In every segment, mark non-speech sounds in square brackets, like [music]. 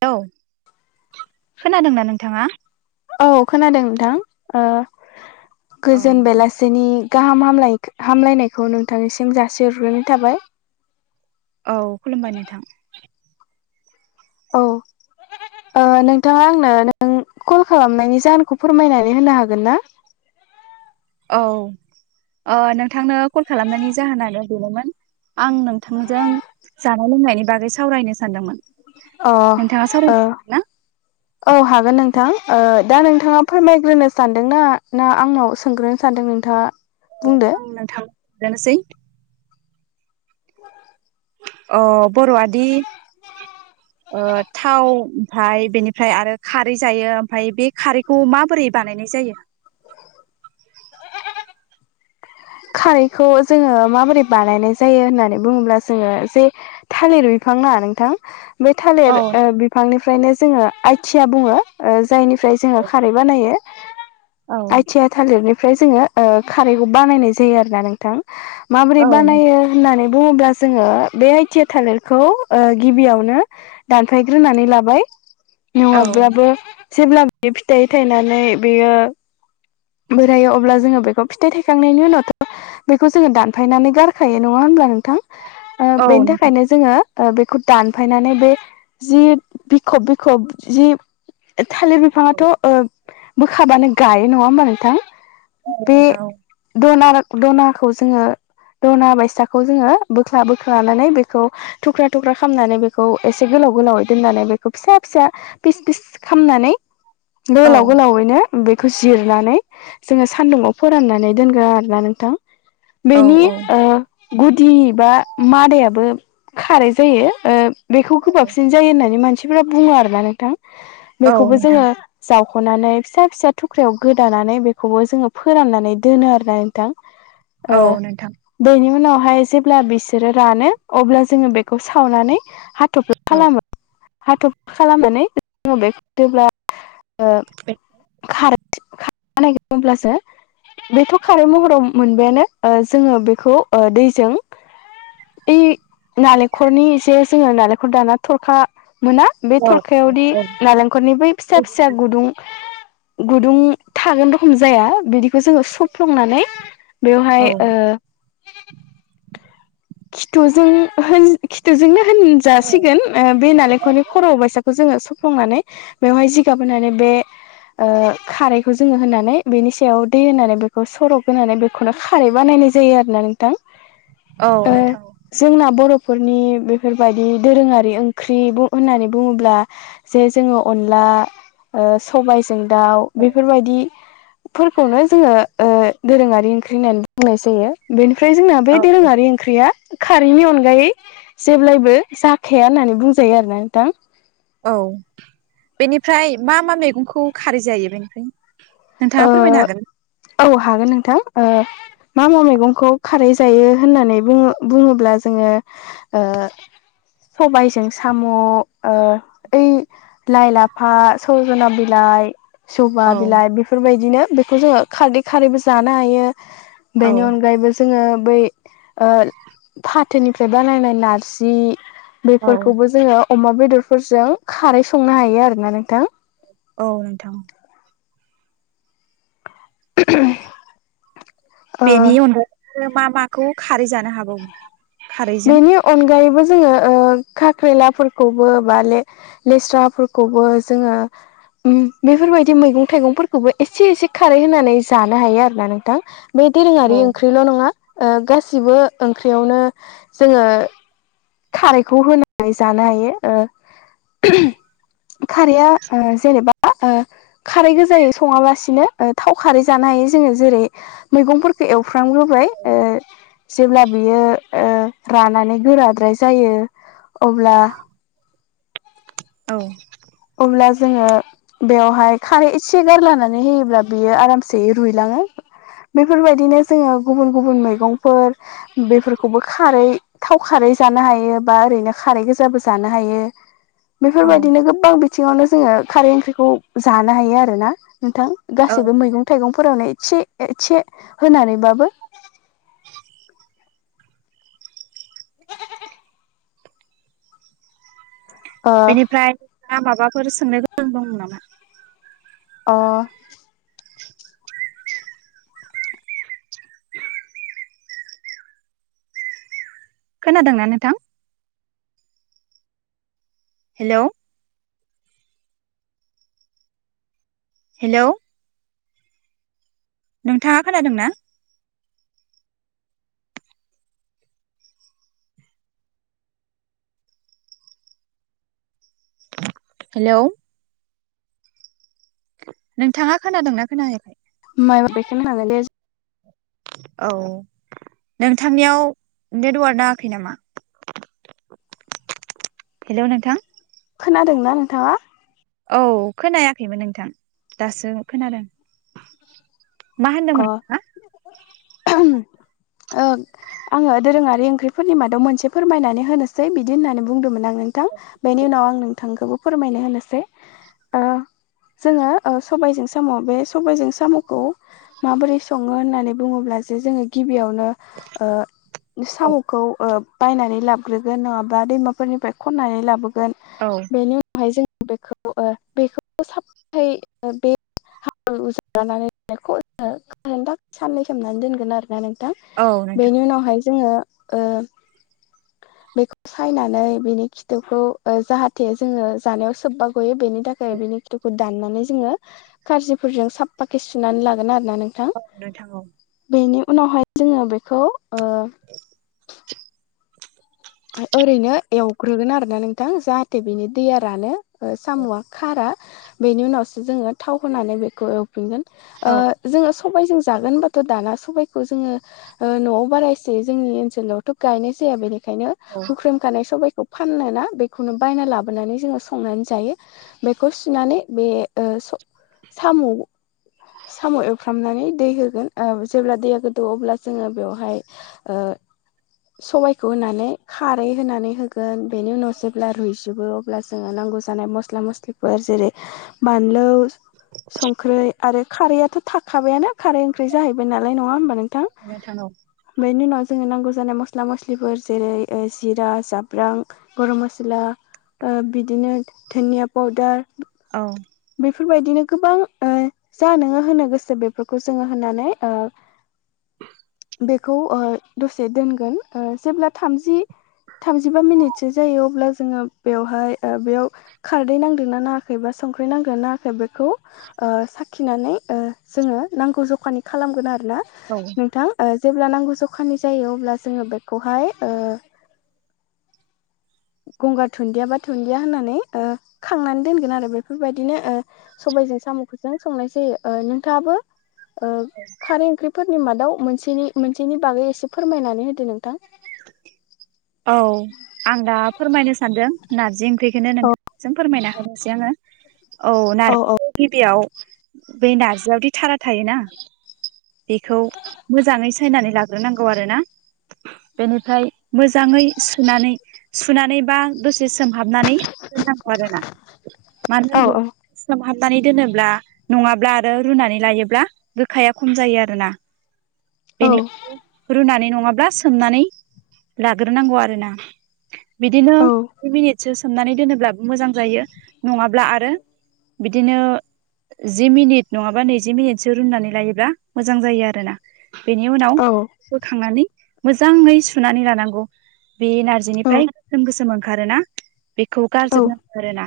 औ खोनादों ना नोंथाङा औ खोनादों नोंथां ओ गोजोन बेलासिनि गाहाम हामलाय हामलायनायखौ नोंथांनिसिम जासिहरग्रोनाय थाबाय औ खुलुमबाया नोंथां औ [inaudible] नोंथाङा आंनो नों कल खालामनायनि जाहोनखौ फोरमायनानै होनो हागोन ना औ नोंथांनो कल खालामनायनि जाहोनानो बेनोमोन आं नोंथांजों जानाय लोंनायनि बागै सावरायनो सानदोंमोन अ नोंथाङा सावरायनो ओ ना औ हागोन नोंथां ओ दा नोंथाङा फोरमायग्रोनो सानदों ना ना आंनाव सोंग्रोन सानदों नोंथाङा बुंदो बुं थांनोसै अ बर'आदि ओ थाव ओमफ्राय बेनिफ्राय आरो खारै जायो ओमफ्राय बे खारैखौ माबोरै बानायनाय जायो खारैखौ जोङो माबोरै बानायनाय जायो होननानै बुङोब्ला जोङो जे थालिर बिफां ना नोंथां बे औ थालिर बिफांनिफ्रायनो जोङो आइथिया बुङो ओ जायनिफ्राय जोङो खारै बानायो औ आइथि थालिरनिफ्राय जोङो ओ खारैखौ बानायनाय जायो आरो ना नोंथां माबोरै औ बानायो होननानै बुङोब्ला जोङो बे आइ टि आ थालिरखौ गिबियावनो दानफायग्रोनानै लाबाय औ नङाब्लाबो जेब्ला फिथाइ थायनानै बेयो बोरायो अब्ला जोङो बेखौ फिथाइ थायखांनायनि उनावथ' बेखौ जोङो दानफायनानै गारखायो नङा होनब्ला नोंथां औ बेनि नोंथां थाखायनो जोङो बेखौ दानफायनानै बे जि बिखब बिखब जि थालिर औ बिफाङाथ' ओ बोखाबानो गायो नङा होमबा नोंथां औ बे थाव दना दनाखौ जोङो दना बायसाखौ जोङो बोख्ला बोखानानै बेखौ थुख्रा थुख्रा खालामामनानै बेखौ एसे गोलाव गोलावै दोननानै बेखौ फिसा फिसा फिसिस खनानै गोलाव गोलावैनो बेखौ जिरनानै जोङो सानदुङाव फोराननानै दोनगोन आरोना नोंथां औ बेनि औ ओ गुदि बा मादायाबो खारै जायो ओ बेखौ गोबाबसिन जायो होननानै मानसिफोरा बुङो आरोना नोंथां औ बेखौबो नोंथां जोङो जावख'नानै फिसा फिसा थुख्रिायाव गोदानानै बेखौबो जोङो फोराननानै दोनो आरोना नोंथां औ ओ नोंथां बेनि उनावहाय जेब्ला बिसोरो रानो अब्ला जोङो बेखौ सावनानै हा हाथफ्ला औ खालामो हाथब्ला खालामनानै ओ बे खारै खारै बानायग होनोमब्लासो बेथ' खारै महराव मोनबायानो जोङो बेखौ दैजों ओइ नालेंखलनि जे जोङो नालेंखर दाना थरखा मोना बे औ थरखायावदि औ नालेंखलनि बै फिसा फिसा गुदुं गुदुं थागोन रखम जाया बिदिखौ जोङो सौफ्लंनानै औ बेवहाय ओ खिथुजों होन जोंनो होनजासिगोन बे नालेंखलनि खर' बायसाखौ जोङो सुफ्लुंनानै बेवहाय जि गाबोनानै बे ओ खारैखौ जोङो होनानै बेनि सायाव दै होनानै बेखौ सरब होनानै बे खौनो खारै बानायनाय जायो आरोना नोंथां औ ओ नोंथां जोंना बर'फोरनि बेफोरबायदि दोरोङारि ओंख्रि होननानै बुङोब्ला जे जोंङो अनला सबायजों दाउ औ बेफोरबायदिफोरखौनो जोङो ओ दोरोङारि ओंख्रि होननानै बुंनाय जायो बेनिफ्राय जोंना बे औ दोरोङारि ओंख्रिया खारैनि अनगायै जेब्लायबो जाखाया होननानै बुंजायो आरोना नोंथां औ बेनिफ्राय मा मा मैगंखौ खारै जायो बेनिफ्राय ओ नोंथाङा फोरमायनो हागोन? औ हागोन नोंथां ओ मा मा मैगंखौ खारै जायो होननानै बुंङो बुङोब्ला जोङो ओ सबायजों साम' ओ ओइ लाइ लाफा सरज'ना बिलाइ जबा औ बिलाइ बेफोरबायदिनो बेखौ जोङो खारदै खारैबो जानो हायो। औ बेनि अनगायैबो जोङो बै ओ फा थोनिफ्राय बानायनाय नारजि औ बेफोरखौबो जोङो अमा बेदरफोरजों खारै संनो हायो आरोना नोंथां। औ नोंथां। [unintelligible] ओ बेनि अनगायैबो मा माखौ खारै जानो हाबावो? खारैजों बेनि अनगायैबो जोङो ओ खाख्रेलाफोरखौबो बा ले लेस्राफोरखौबो जोङो उम बेफोरबायदि मैगं थाइगंफोरखौबो एसे एसे खारै होनानै जानो हायो आरोना नोंथां। बे औ दोरोङारि ओंख्रिल' नङा ओ गासिबो ओंख्रियावनो जोङो खारैखौ होनानै जानो हायो ओ [inaudible] खारैया ओ जेनेबा ओ खारै गोजायै सङालासिनो थाव खारै जानो हायो जोङो जेरै मैगंफोरखौ एवफ्रामग्रोबाय ओ जेब्ला बियो ओ रानानै गोराद्राय जायो अब्ला औ। अब्ला जोङो बेवहाय खारै एसे गारलानानै होयोब्ला बियो आरामसेयै रुइलाङो बेफोरबायदिनो जोङो गुबुन गुबुन मैगंफोर बेफोरखौबो खारै थाव खारै जानो हायो बा ओरैनो खारै गोजाबो जानो हायो। औ बेफोरबायदिनो गोबां बिथिङावनो जोङो खारै ओंख्रिखौ जानो हायो आरोना नोंथां। औ गासैबो मैगं थाइगंफोरावनो एसे एसे होनानैबाबो ओ बेनिफ्राय नोंथाङा माबाफोर सोंनो गोनां दं नामा? अ। [inaudible] खोनादोंना नोंथां? हेल'। हेल'। नोंथाङा खोनादों ना? हेल'। नोंथाङा खोनादोंना खोनायाखै? [unintelligible] औ नोंथांनियाव नेटवार्क नाङाखै नामा? हेल' नोंथां। खोनादोंना नोंथाङा? औ खोनायाखैमोन नोंथां दासो खोनादों। मा अ होनदोंमोन नोंथाङा? [unintelligible] ओ आंङो दोरोङारि ओंख्रिफोरनि मादाव मोनसे फोरमायनानै होनोसै बिदि होननानै बुंदोंमोन आं। नोंथां बेनि उनाव आं नोंथांखौबो फोरमायनो होनोसै ओ जोङो ओ सबायजों साम' बे सबायजों साम'खौ माबोरै सङो होननानै बुंङोब्ला जे जोङो गिबियाव नो ओ औ साम'खौ ओ बायनानै लाबोग्रोगोन नङाब्ला दैमाफोरनिफ्राय खननानै लाबोगोन औ बेनि उनावहाय जों बेखौ-बेखौ साफायै बे [unintelligible] कारेन्टा साननै सोमनानै दोनगोन आरोना नोंथां नोंथां औ बेनि उनावहाय जोङो ओ बेखौ सायनानै बिनि खिथोबखौ जाहाथे जोङो जानायाव सोबबा बेनि थाखाय बिनि खिथुखौ दाननानै जोङो खासिफोरजों साफाखि सुनानै आरोना नोंथां। औ नोथां औ बेनि उनावहाय जोङो बेखौ ओरैनो एवग्रोगोन आरोना नोंथां जाहाथे बिनि दैया रानो। साम'आ खारा बेनि उनावसो जोङो थाव होनानै बेखौ एवफिनगोन ओ जोङो सबायजों जागोनबाथ' दाना सबायखौ जोङो ओ न'आव बारा एसे जोंनि ओनसोलावथ' गायनाय जाया बेनिखायनो हुख्रेमखानाय सबाय बेखौ फानोना बेखौनो बायना लाबोनानै जोङो संनानै जायो। बेखौ सुनानै बे ओ साम' साम' एवफ्रामनानै दै होगोन जेब्ला दैया गोदौ अब्ला जोङो बेवहाय ओ सबायखौ होनानै खारै होनानै होगोन बेनि उनाव जेब्ला रुइजोबो अब्ला जोङो नांगौ जानाय मस्ला मस्लिखौ फोर जेरै -बानलु, संख्रै आरो खारैआथ' थाखाबायाना खारै ओंख्रि जाहैबाय नालाय नङा होमबा नोंथां। [unintelligible] बेनि उनाव जोंङो नांगौ जानाय मस्ला मस्लिफोर जेरै, जिरा, जाब्रां, गरम मस्ला, ओ बिदिनो धनिया पाउदार औ बेफोरबायदिनो गोबां ओ जा नोङो होनो गोसो बेफोरखौ जोङो होननानै ओ बेखौ दसे दोनगोन जेब्ला थामजि थामजिबा मिनिटसो जायो अब्ला जोङो बेवहाय बेयाव खारदै नांदोंना नाङाखै बा संख्रि नांदों नाङाखै बेखौ साखिनानै जोङो नांगौ जखानि खालामगोन आरोना नोंथां जेब्ला नांगौ जखानि जायो अब्ला जोङो बेखौहाय ओ गंगार दुनन्दिया बा दुुनन्दिया होननानै ओ खांनानै दोनगोन आरो बे बेफोरबायदिनो ओ सबायजों साम'खौ संनाय जायो। नोंथाङाबो ओ खारै ओंख्रिफोरनि मादाव मोनसेनि मोनसेनि बागै एसे फोरमायनानै होदो नोंथां। औ आं दा फोरमायनो सानदों नारजि ओंख्रिखौनो औ नोंथांजों फोरमायना होनोसै आङो औ नारजिखौ गिबियाव बै नार्जियावदि थारा थायोना बेखौ मोजाङै सायनानै लाग्रोनांगौ आरोना बेनिफ्राय मोजाङै सुनानै-सुनानै बा दसे सोमहाबनानै दोननांगौ आरोना। मान [unintelligible] औ -औ सोमहाबनानै दोनोब्ला नङाब्ला आरो रुनानै लायोब्ला गोखाया खम जायो आरो ना। औ बेनि रुनानै नङाब्ला सोमनानै लाग्रो नांगौ आरो ना। बिदिनो नै मिनिटसो सोमनानै दोनोब्लाबो मोजां जायो नङाब्ला आरो बिदिनो जि मिनिट नङाबा नैजि मिनिटसो रुनानै लायोब्ला मोजां जायो आरोना। बेनि उनाव औ बोखांनानै मोजाङै सुनानै लानांगौ बे नारजि निफ्राय गोसोम गोसोम ओंखारोना बेखौ औ गारजोबनांगो आरोना।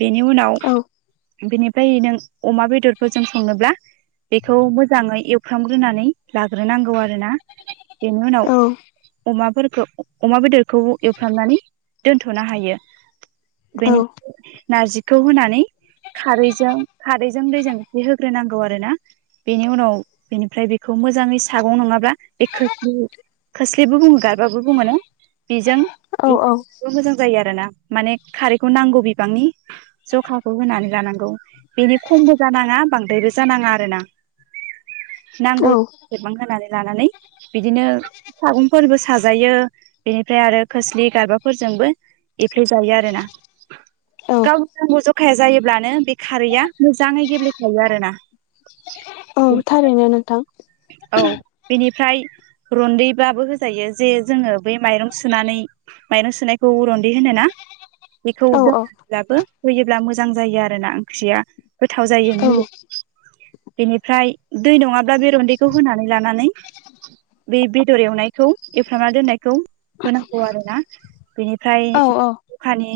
बेनि उनाव औ बेनिफ्राय नों अमा बेदरफोरजों संनोब्ला बेखौ मोजाङै एवफ्रामग्रोनानै लाग्रोनांगौ आरो ना। बेनि औ उनाव अमाफोरखौ अमा बेदरखौ एवफ्रामनानै दोनथ'नो हायो। औ बेनि नारजिखौ होनानै खारैजों खारैजों दैजों एसे होग्रोनांगौ आरो ना। बेनि उनाव बेनिफ्राय बेखौ मोजाङै सागं नङाब्ला बे खोस्लि खोस्लिबो बुङो गारबाबो बुङो ना बिजों औ -औ मोजां जायो आरो ना माने खारैखौ नांगौ बिबांनि जखाखौ होनानै लानांगौ बेनि खमबो जानाङा बांद्रायबो जानाङा आरो ना। औ नांगौ सेबां होनानै लानानै बिदिनो सागंफोरबो सा जायो बेनिफ्राय आरो खोस्लि गारबाफोरजोंबो एफ्लेजायो आरोना। औ गाव नांगौ जखाया जायोब्लानो बे खारैया मोजाङै गेब्लेखायो आरो ना। औ थारैनो नोंथां। औ बेनिफ्राय रुन्दैबाबो होजायो जे जोङो बै माइरं सुनानै माइरं सुनायखौ रन्दै होनो ना? बेखौ औ औ दोनब्लाबो होयोब्ला मोजां जायो आरोना ओंख्रिया। गोथाव जायो औ मुलि बेनिफ्राय दै नङाब्ला बे रन्दै खौ होनानै लानानै बे बेदर एवनायखौ एवफ्रामना दोननायखौ होनांगौ आरो ना। बेनिफ्राय औ औ जखानि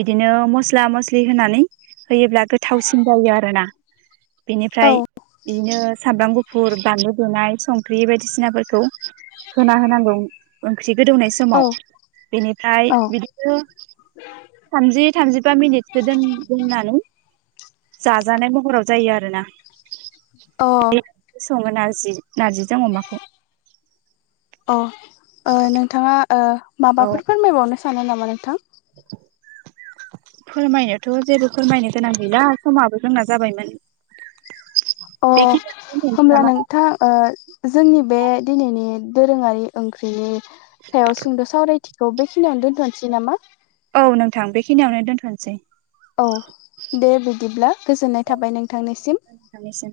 बिदिनो मस्ला मस्लि होनानै होयोब्ला गोथावसिन जायो आरोना। औ बिनिफ्राय बिदिनो सामब्राम गुफुर बानलु दुनाय संख्रि बायदिसिनाफोरखौ होना होनांगौ ओंख्रि गोदौनाय समाव बेनिफ्राय औ अ बिदिनो थामजि थामजिबा मिनिटसो दोन दोननानै जाजानाय महराव जायो आरो ना। अ सङो नारजि नारजिजों अमाखौ। अ ओ नोंथाङा ओ औ माबाफोर फोरमायबावनो सानो नामा नोंथां? [unintelligible] फोरमायनोथ' जेबो फोरमायनो गोनां गैला समाबो जोंना जाबायमोन। अ बेखिनियावनो दोनथ'नोसै होमला नामा नों थां ओ जोंनि बे दिनैनि दोरोङारि ओंख्रिनि सायाव सुंद' सावरायथिखौ बेखिनियावनो दोन्थ'नोसै नामा औ नोंथां बेखिनियावनो दोनथ'नोसै। औ दे बिदिब्ला गोजोननाय थाबाय नोंथांनिसिम। नोंथांनिसिम।